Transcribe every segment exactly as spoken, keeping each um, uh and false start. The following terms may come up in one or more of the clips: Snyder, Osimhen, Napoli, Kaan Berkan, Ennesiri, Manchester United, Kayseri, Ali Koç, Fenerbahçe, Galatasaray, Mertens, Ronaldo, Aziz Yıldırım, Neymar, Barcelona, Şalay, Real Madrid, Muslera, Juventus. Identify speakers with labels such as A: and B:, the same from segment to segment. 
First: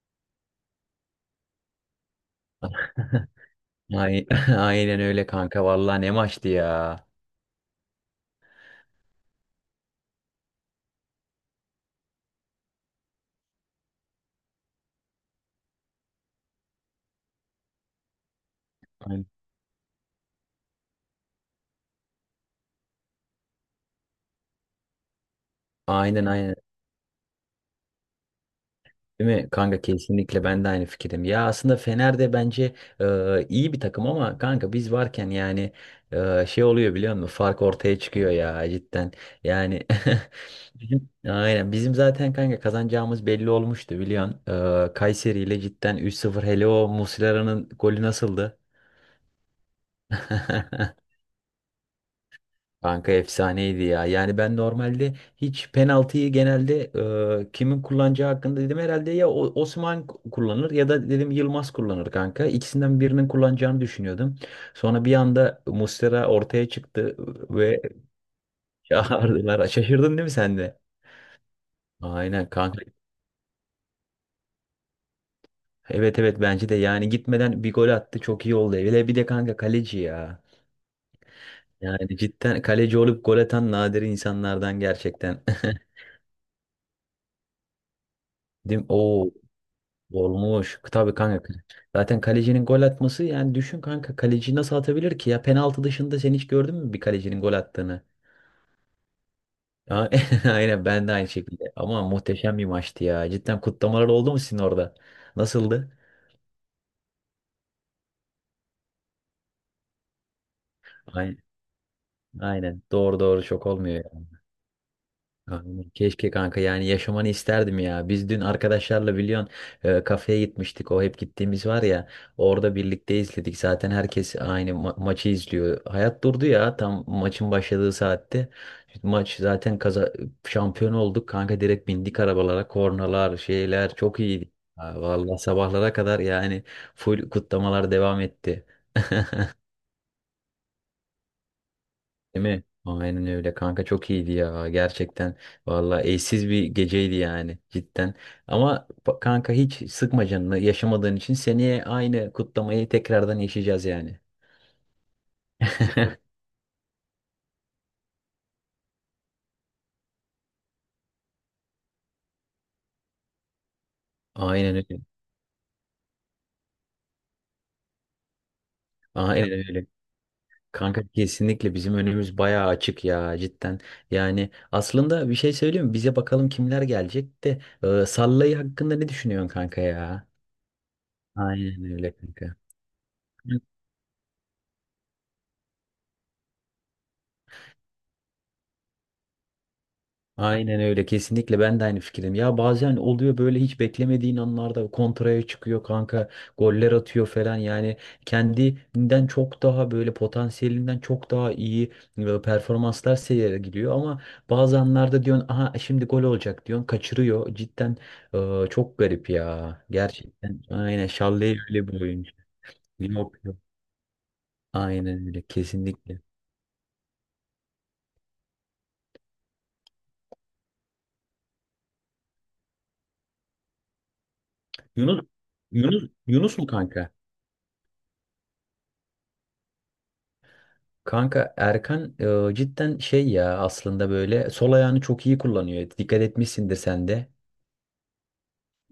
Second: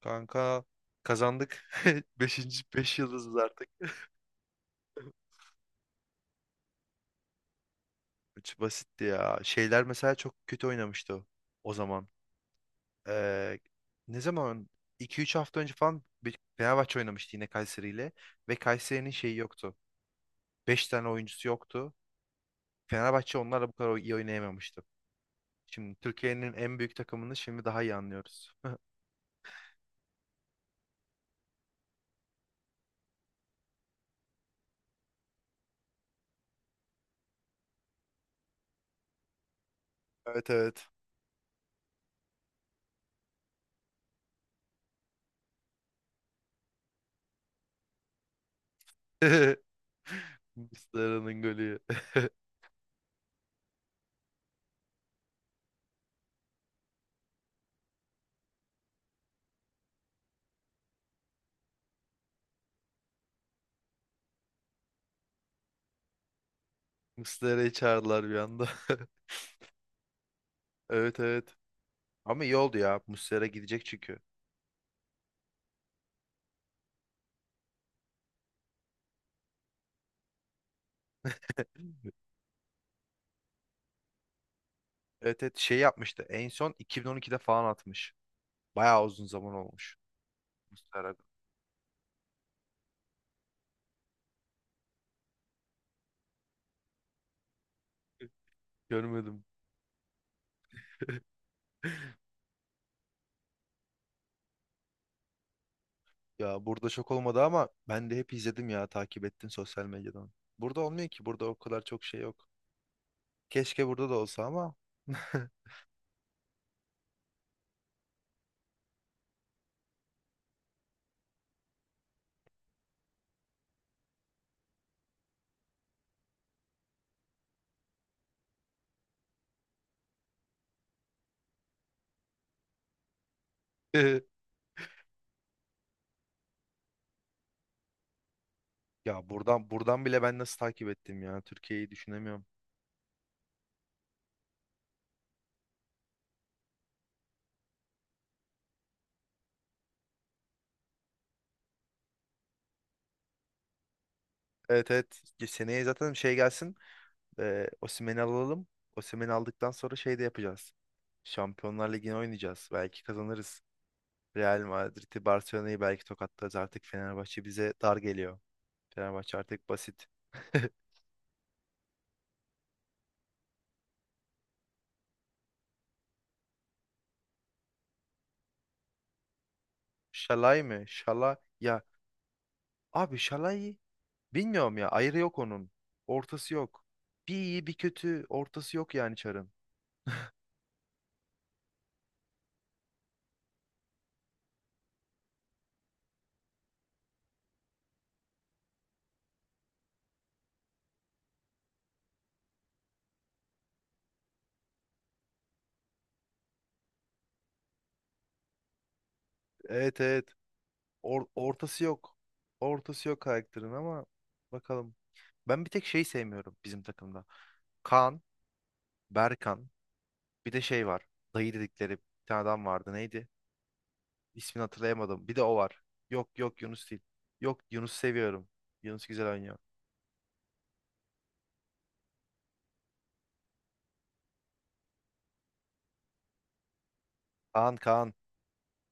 A: Kanka kazandık. Beşinci, beş yıldızız artık.
B: Ay- Aynen öyle kanka. Vallahi ne maçtı ya.
A: Üç basitti ya. Şeyler mesela çok kötü oynamıştı o, o zaman. Ee, Ne zaman? iki üç hafta önce falan bir- Fenerbahçe oynamıştı yine Kayseri ile. Ve Kayseri'nin
B: Aynen
A: şeyi yoktu. Beş tane oyuncusu yoktu. Fenerbahçe onlarla bu kadar iyi oynayamamıştı. Şimdi
B: aynen.
A: Türkiye'nin
B: aynen.
A: en büyük takımını şimdi daha iyi anlıyoruz.
B: Değil mi? Kanka kesinlikle ben de aynı fikirdim. Ya aslında Fener de bence e, iyi bir takım ama kanka biz varken yani e, şey oluyor biliyor musun? Fark ortaya çıkıyor ya cidden. Yani
A: Evet, evet.
B: bizim aynen bizim zaten kanka kazanacağımız belli olmuştu biliyorsun. E, Kayseri ile cidden üç sıfır hele o Muslera'nın golü nasıldı?
A: Muslera'nın golü.
B: Kanka efsaneydi ya. Yani ben normalde hiç penaltıyı genelde e, kimin kullanacağı hakkında dedim herhalde ya O- Osman k- kullanır ya da dedim Yılmaz kullanır kanka. İkisinden birinin kullanacağını düşünüyordum. Sonra bir anda Muslera ortaya çıktı
A: Muslera'yı
B: ve
A: çağırdılar bir anda.
B: çağırdılar. Şaşırdın değil mi sen de?
A: Evet, evet. Ama
B: Aynen
A: iyi oldu
B: kanka.
A: ya. Muslera gidecek çünkü.
B: Evet evet bence de yani gitmeden bir gol attı çok iyi oldu. Hele bir de kanka kaleci ya. Yani cidden kaleci olup gol atan nadir insanlardan
A: Evet,
B: gerçekten.
A: evet, şey yapmıştı. En son iki bin on ikide falan atmış.
B: Değil mi?
A: Bayağı uzun
B: Oo.
A: zaman olmuş.
B: Olmuş. Tabii
A: Muslera.
B: kanka. Zaten kalecinin gol atması yani düşün kanka kaleci nasıl atabilir ki ya penaltı dışında sen hiç gördün mü bir kalecinin gol attığını?
A: Görmedim.
B: A- Aynen ben de aynı şekilde. Ama muhteşem bir maçtı ya. Cidden kutlamalar oldu mu sizin orada? Nasıldı?
A: Ya burada şok olmadı ama ben de hep izledim ya, takip ettim sosyal medyadan. Burada olmuyor ki,
B: Aynen.
A: burada o kadar çok şey yok.
B: Aynen. Doğru doğru şok
A: Keşke
B: olmuyor.
A: burada da olsa ama.
B: Aynen. Keşke kanka yani yaşamanı isterdim ya. Biz dün arkadaşlarla biliyorsun e, kafeye gitmiştik. O hep gittiğimiz var ya. Orada birlikte izledik. Zaten herkes aynı ma- maçı izliyor. Hayat durdu ya tam maçın başladığı saatte. Maç zaten kaza şampiyon olduk. Kanka direkt bindik arabalara. Kornalar, şeyler çok iyiydi. Ha, vallahi sabahlara kadar yani full kutlamalar devam etti.
A: Ya buradan buradan bile ben nasıl takip ettim ya, Türkiye'yi
B: Değil
A: düşünemiyorum.
B: mi? Aynen öyle kanka çok iyiydi ya gerçekten vallahi eşsiz bir geceydi yani cidden ama ba- kanka hiç sıkma canını yaşamadığın için seneye aynı kutlamayı tekrardan yaşayacağız yani.
A: Evet, evet, seneye zaten şey gelsin. E, Osimhen'i alalım. Osimhen'i aldıktan sonra şey de yapacağız. Şampiyonlar Ligi'ni oynayacağız. Belki kazanırız. Real
B: Aynen öyle.
A: Madrid'i, Barcelona'yı belki tokatlarız. Artık Fenerbahçe bize dar geliyor. Fenerbahçe
B: Aynen
A: artık
B: öyle.
A: basit.
B: Kanka kesinlikle bizim önümüz bayağı açık ya cidden. Yani aslında bir şey söyleyeyim mi? Bize bakalım kimler gelecek de e, Sallayı hakkında ne düşünüyorsun kanka ya?
A: Şalay mı? Şala ya.
B: Aynen öyle kanka.
A: Abi Şalay bilmiyorum ya. Ayrı yok onun. Ortası yok. Bir iyi bir kötü. Ortası yok yani Çar'ın.
B: Aynen öyle kesinlikle ben de aynı fikirdim. Ya bazen oluyor böyle hiç beklemediğin anlarda kontraya çıkıyor kanka goller atıyor falan yani kendinden çok daha böyle potansiyelinden çok daha iyi e, performanslar sergiliyor ama bazı anlarda diyorsun aha şimdi gol olacak diyorsun kaçırıyor cidden e, çok garip ya
A: Evet, evet.
B: gerçekten aynen
A: Or-
B: Şalle'yi
A: ortası
B: öyle bir
A: yok.
B: oyuncu.
A: Ortası yok
B: Yok, yok.
A: karakterin ama bakalım.
B: Aynen öyle
A: Ben bir tek şey
B: kesinlikle.
A: sevmiyorum bizim takımda. Kaan Berkan. Bir de şey var. Dayı dedikleri bir tane adam vardı. Neydi? İsmini
B: Yunus
A: hatırlayamadım. Bir de o var.
B: Yunus
A: Yok,
B: Yunus
A: yok,
B: mu
A: Yunus değil.
B: kanka?
A: Yok, Yunus seviyorum. Yunus güzel oynuyor.
B: Kanka Erkan e, cidden şey ya aslında böyle sol ayağını çok iyi kullanıyor. Dikkat etmişsindir sen de.
A: Kaan Kaan.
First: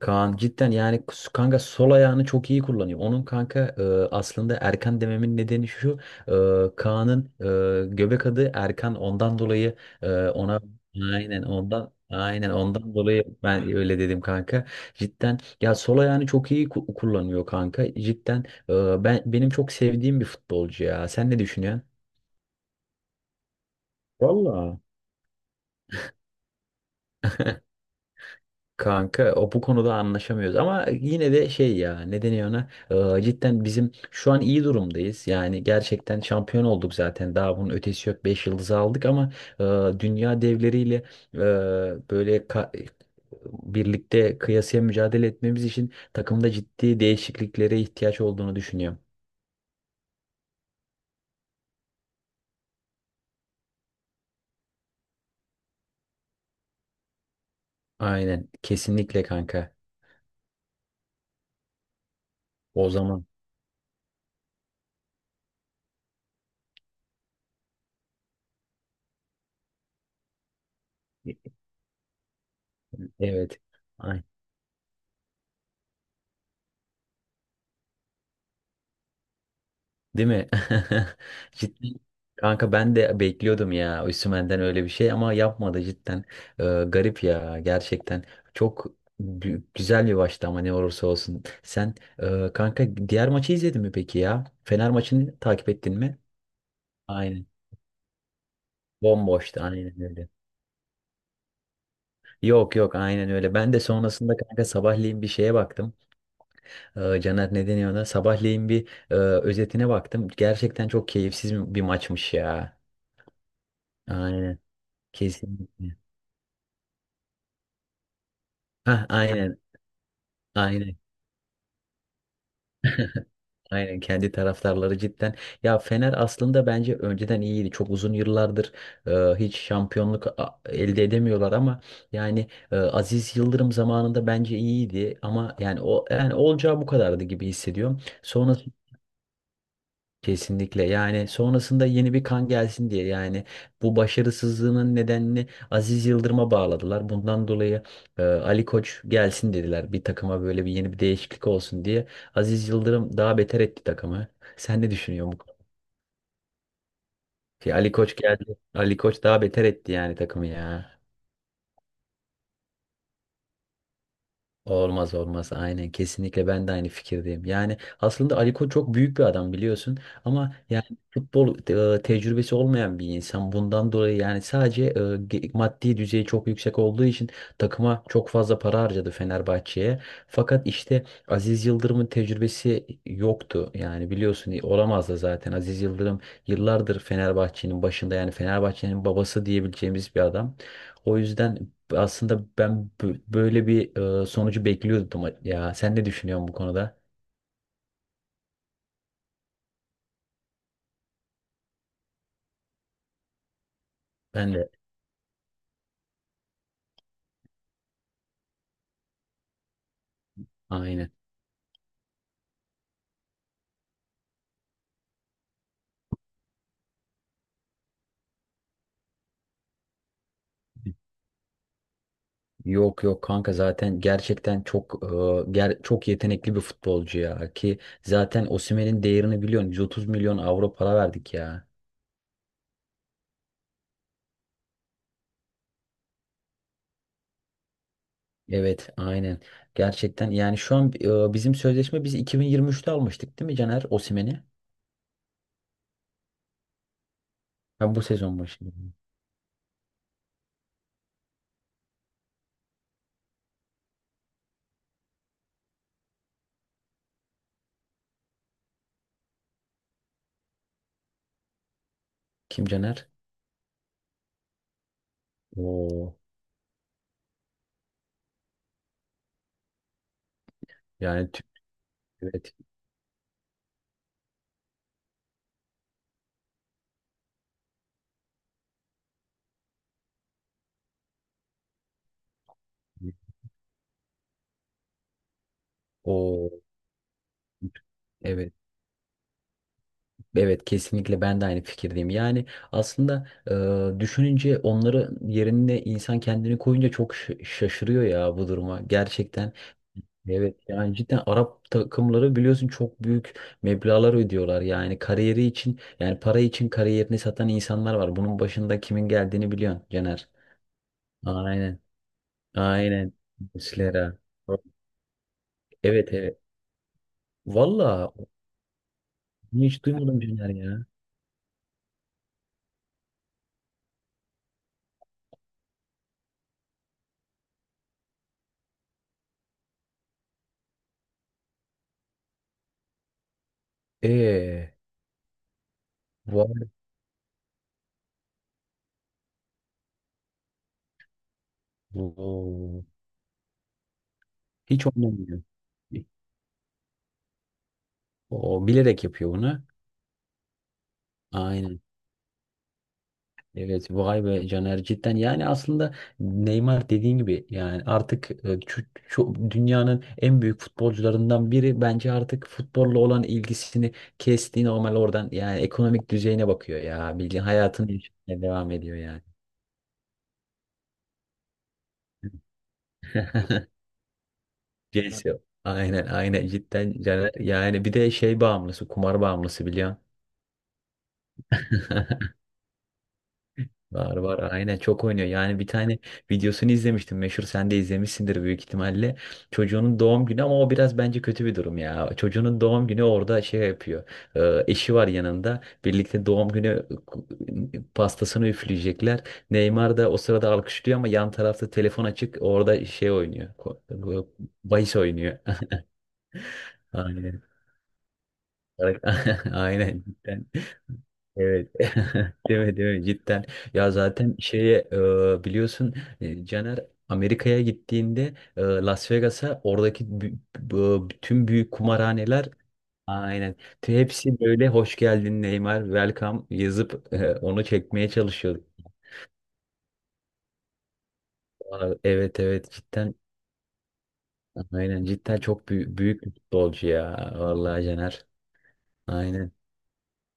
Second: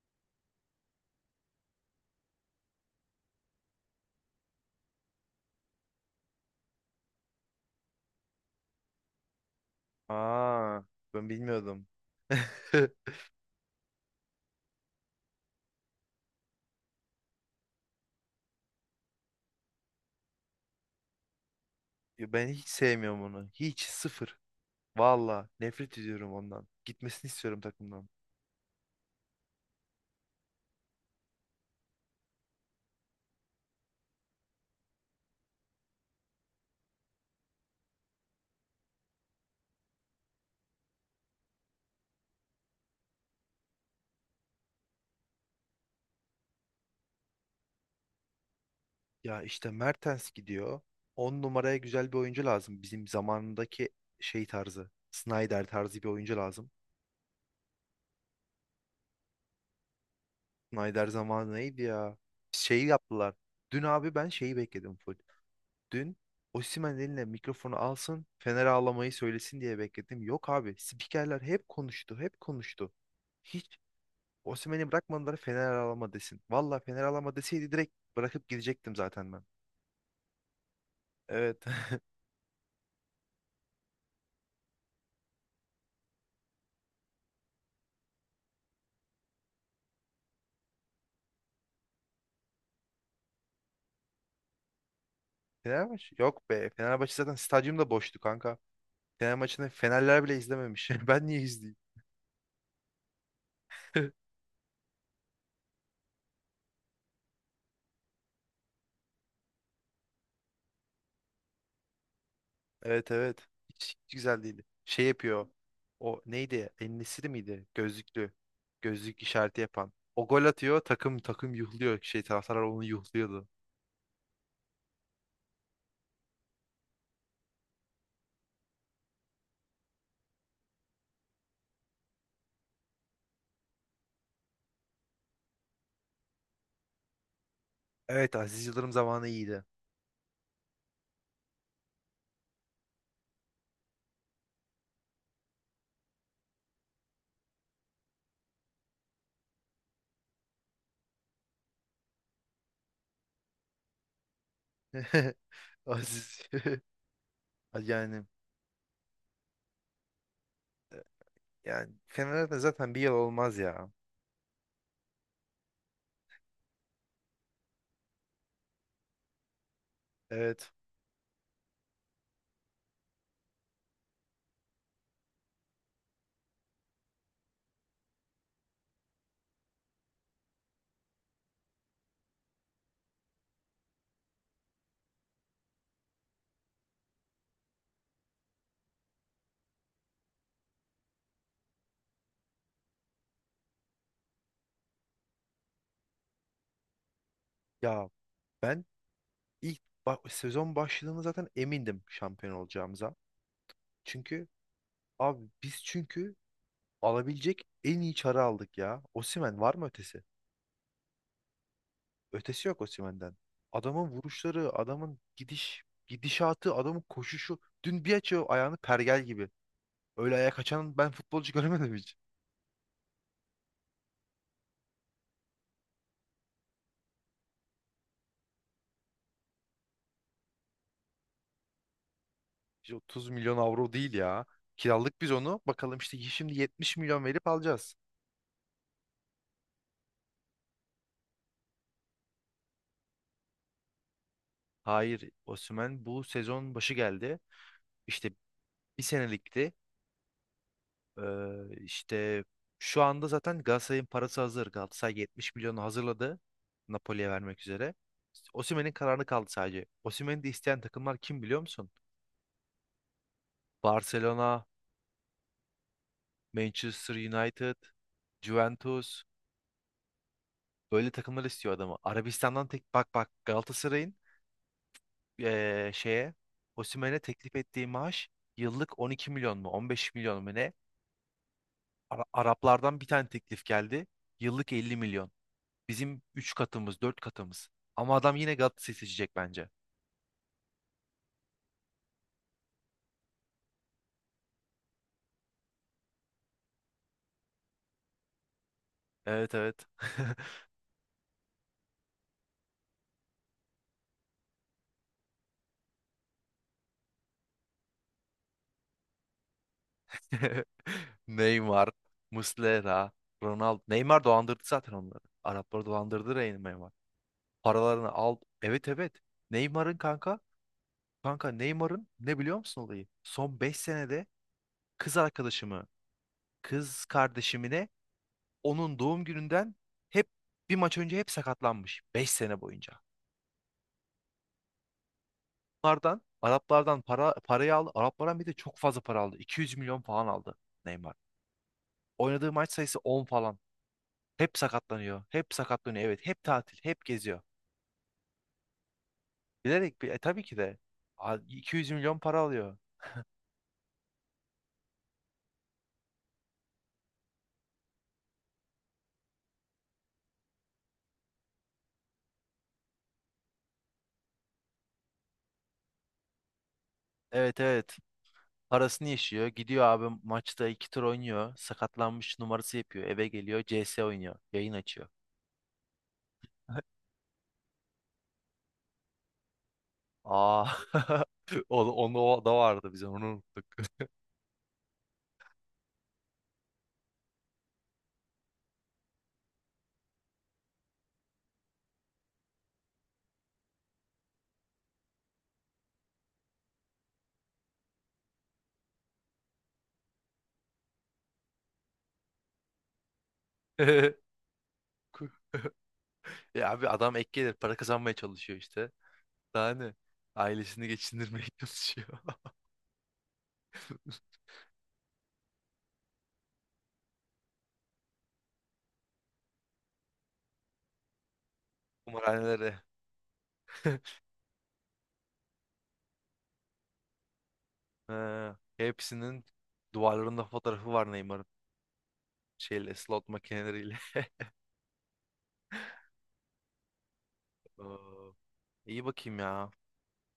B: Kaan cidden yani s- kanka sol ayağını çok iyi kullanıyor. Onun kanka e, aslında Erkan dememin nedeni şu. e, Kaan'ın e, göbek adı Erkan ondan dolayı e, ona
A: Aa, ben
B: aynen
A: bilmiyordum.
B: ondan aynen ondan dolayı ben öyle dedim kanka. Cidden ya sol ayağını çok iyi ku- kullanıyor kanka. Cidden e, ben benim çok sevdiğim bir futbolcu ya. Sen ne düşünüyorsun?
A: Ya ben hiç sevmiyorum onu. Hiç, sıfır.
B: Valla.
A: Valla nefret ediyorum ondan. Gitmesini istiyorum takımdan.
B: Kanka o bu konuda anlaşamıyoruz ama yine de şey ya ne deniyor ona. Ee, cidden bizim şu an iyi durumdayız yani gerçekten şampiyon olduk zaten daha bunun ötesi yok beş yıldızı aldık ama e, dünya devleriyle e, böyle ka- birlikte kıyasıya mücadele etmemiz için takımda ciddi değişikliklere ihtiyaç olduğunu düşünüyorum.
A: Ya işte Mertens gidiyor. On numaraya güzel bir oyuncu lazım. Bizim zamanındaki şey tarzı. Snyder tarzı bir oyuncu lazım.
B: Aynen kesinlikle kanka
A: Snyder zamanı neydi ya? Şey
B: o zaman
A: yaptılar. Dün abi ben şeyi bekledim full. Dün Osimhen eline mikrofonu alsın, Fener ağlamayı söylesin diye bekledim. Yok abi, spikerler hep konuştu, hep konuştu.
B: evet.
A: Hiç Osimhen'i bırakmadılar Fener ağlama desin. Valla Fener ağlama deseydi direkt bırakıp gidecektim zaten ben.
B: Değil mi?
A: Evet.
B: Cidden. Kanka ben de bekliyordum ya Osimhen'den öyle bir şey ama yapmadı cidden. Ee, garip ya gerçekten. Çok gü- güzel bir maçtı ama ne olursa olsun. Sen e, kanka diğer maçı izledin mi peki ya? Fener maçını takip ettin
A: Fenerbahçe?
B: mi?
A: Yok be. Fenerbahçe zaten
B: Aynen.
A: stadyum da boştu kanka. Fener
B: Bomboştu
A: maçını
B: aynen
A: Fenerler
B: öyle.
A: bile izlememiş. Ben niye izleyeyim?
B: Yok yok aynen öyle. Ben de sonrasında kanka sabahleyin bir şeye baktım. Ee, Caner ne deniyor ona? Sabahleyin bir e, özetine baktım. Gerçekten çok keyifsiz bir maçmış ya.
A: Evet, evet. Hiç, hiç güzel
B: Aynen.
A: değildi. Şey yapıyor.
B: Kesinlikle.
A: O neydi? Ennesiri miydi? Gözlüklü.
B: Heh,
A: Gözlük işareti
B: aynen,
A: yapan. O gol atıyor.
B: aynen,
A: Takım takım yuhluyor. Şey taraftarlar onu yuhluyordu.
B: aynen kendi taraftarları cidden. Ya Fener aslında bence önceden iyiydi. Çok uzun yıllardır e, hiç şampiyonluk a- elde edemiyorlar ama yani e, Aziz Yıldırım zamanında bence iyiydi ama yani o yani olacağı bu kadardı gibi hissediyorum.
A: Evet,
B: Sonra.
A: Aziz Yıldırım zamanı iyiydi.
B: Kesinlikle yani sonrasında yeni bir kan gelsin diye yani bu başarısızlığının nedenini Aziz Yıldırım'a bağladılar. Bundan dolayı e, Ali Koç gelsin dediler bir takıma böyle bir yeni bir değişiklik olsun diye. Aziz Yıldırım daha beter etti takımı. Sen ne düşünüyorsun bu konuda?
A: Aziz.
B: Ki Ali Koç
A: Yani
B: geldi. Ali Koç daha beter etti yani takımı ya.
A: yani Fener'de zaten bir yıl olmaz ya.
B: Olmaz olmaz aynen kesinlikle ben de aynı fikirdeyim. Yani aslında Ali Koç çok büyük bir adam biliyorsun ama
A: Evet.
B: yani futbol e, tecrübesi olmayan bir insan bundan dolayı yani sadece e, ge- maddi düzeyi çok yüksek olduğu için takıma çok fazla para harcadı Fenerbahçe'ye. Fakat işte Aziz Yıldırım'ın tecrübesi yoktu yani biliyorsun e, olamaz da zaten Aziz Yıldırım yıllardır Fenerbahçe'nin başında yani Fenerbahçe'nin babası diyebileceğimiz bir adam. O yüzden aslında ben bö- böyle bir e, sonucu bekliyordum ya. Sen ne düşünüyorsun bu konuda?
A: Ya ben ilk ba- sezon başladığında zaten emindim şampiyon olacağımıza. Çünkü
B: Ben de
A: abi biz çünkü alabilecek en iyi çarı aldık ya. Osimhen var mı ötesi?
B: aynı.
A: Ötesi yok Osimhen'den. Adamın vuruşları, adamın gidiş, gidişatı, adamın koşuşu. Dün bir açıyor ayağını pergel gibi. Öyle ayak açan ben futbolcu görmedim hiç.
B: Yok yok kanka zaten gerçekten çok e, ger- çok yetenekli bir futbolcu ya ki zaten Osimhen'in değerini biliyorsun yüz otuz milyon avro para verdik ya.
A: İşte otuz milyon avro değil ya. Kiralık biz onu. Bakalım işte şimdi yetmiş milyon verip alacağız.
B: Evet aynen. Gerçekten yani şu an e, bizim sözleşme biz iki bin yirmi üçte almıştık değil mi Caner Osimhen'i?
A: Hayır, Osimhen bu sezon başı geldi.
B: Ha bu
A: İşte
B: sezon başı.
A: bir senelikti. Ee, işte şu anda zaten Galatasaray'ın parası hazır. Galatasaray yetmiş milyonu hazırladı Napoli'ye vermek üzere. İşte Osimhen'in kararı kaldı sadece. Osimhen'i de isteyen takımlar kim biliyor musun?
B: Kim Caner?
A: Barcelona,
B: Oo
A: Manchester United, Juventus böyle
B: yani tü-
A: takımlar istiyor adamı.
B: evet.
A: Arabistan'dan tek bak bak Galatasaray'ın eee, şeye Osimhen'e teklif ettiği maaş yıllık on iki milyon mu, on beş milyon mu ne? Ara- Araplardan bir tane teklif geldi. Yıllık elli milyon. Bizim
B: O
A: üç katımız, dört katımız. Ama adam
B: evet.
A: yine Galatasaray seçecek bence.
B: Evet kesinlikle ben de aynı fikirdeyim. Yani aslında e, düşününce onları yerine insan kendini koyunca çok ş- şaşırıyor ya bu duruma gerçekten.
A: Evet, evet.
B: Evet yani cidden Arap takımları biliyorsun çok büyük meblağlar ödüyorlar. Yani kariyeri için yani para için kariyerini satan insanlar var. Bunun başında kimin geldiğini biliyorsun Caner. Aynen
A: Neymar, Muslera,
B: aynen
A: Ronaldo.
B: Muslera.
A: Neymar dolandırdı zaten onları. Arapları
B: Evet
A: dolandırdı
B: evet.
A: Rey- Neymar. Paralarını
B: Valla
A: al. Evet, evet.
B: bunu hiç
A: Neymar'ın
B: duymadım
A: kanka.
B: Caner ya.
A: Kanka Neymar'ın ne biliyor musun olayı? Son beş senede kız arkadaşımı, kız kardeşimine onun doğum gününden hep bir maç önce hep sakatlanmış. Beş sene boyunca.
B: Eee.
A: Araplardan
B: Vay.
A: Araplardan para parayı aldı. Araplardan bir de çok fazla para aldı. iki yüz milyon falan aldı Neymar. Oynadığı maç sayısı on falan. Hep
B: Hiç
A: sakatlanıyor.
B: oynamıyor.
A: Hep sakatlanıyor. Evet, hep tatil, hep geziyor.
B: O bilerek yapıyor bunu.
A: Bilerek bir e, tabii ki de A-
B: Aynen.
A: iki yüz milyon para alıyor.
B: Evet vay be Caner cidden yani aslında Neymar dediğin gibi yani artık e, şu- şu dünyanın en büyük futbolcularından biri bence artık futbolla olan ilgisini kesti normal oradan yani ekonomik düzeyine bakıyor ya bildiğin
A: Evet,
B: hayatını
A: evet.
B: yaşamaya devam ediyor
A: Parasını
B: yani.
A: yaşıyor. Gidiyor abi maçta iki tur oynuyor. Sakatlanmış numarası yapıyor. Eve geliyor. C S oynuyor. Yayın açıyor.
B: Celsio. Aynen aynen cidden Caner yani bir de şey bağımlısı kumar bağımlısı biliyorsun.
A: Aa. O, onu o da vardı bizim. Onu unuttuk.
B: Var var aynen çok oynuyor. Yani bir tane videosunu izlemiştim. Meşhur sen de izlemişsindir büyük ihtimalle. Çocuğunun doğum günü ama o biraz bence kötü bir durum ya. Çocuğunun doğum günü orada şey yapıyor. Ee, eşi var yanında. Birlikte doğum günü pastasını üfleyecekler. Neymar da o sırada alkışlıyor ama yan tarafta telefon açık. Orada şey oynuyor. Ko- Bahis oynuyor.
A: Ya abi adam ek
B: Aynen.
A: gelir para kazanmaya çalışıyor işte. Daha ne?
B: Aynen.
A: Ailesini geçindirmeye
B: Evet.
A: çalışıyor.
B: Değil mi, değil mi? Cidden. Ya zaten şeye e, biliyorsun e, Caner Amerika'ya gittiğinde e, Las Vegas'a oradaki bü- bu- bütün büyük kumarhaneler
A: Kumarhanelere.
B: aynen Te- hepsi böyle hoş geldin Neymar welcome yazıp e, onu çekmeye
A: Ha,
B: çalışıyorduk.
A: hepsinin duvarlarında fotoğrafı var Neymar'ın.
B: Aa, evet evet
A: Şeyle,
B: cidden
A: slot makineleriyle.
B: aynen cidden çok büyük, büyük bir futbolcu ya vallahi Caner.
A: Oo, İyi bakayım
B: Aynen.
A: ya.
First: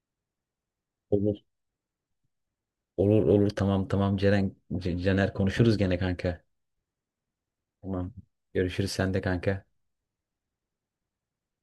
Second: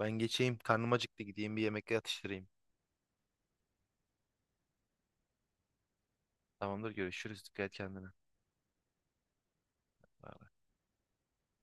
A: Ben geçeyim. Karnım acıktı.
B: Olur
A: Gideyim bir yemek atıştırayım.
B: olur olur tamam tamam Ceren C- Caner konuşuruz gene kanka.
A: Tamamdır. Görüşürüz. Dikkat et kendine.
B: Tamam. Görüşürüz sen de kanka.
A: Bye.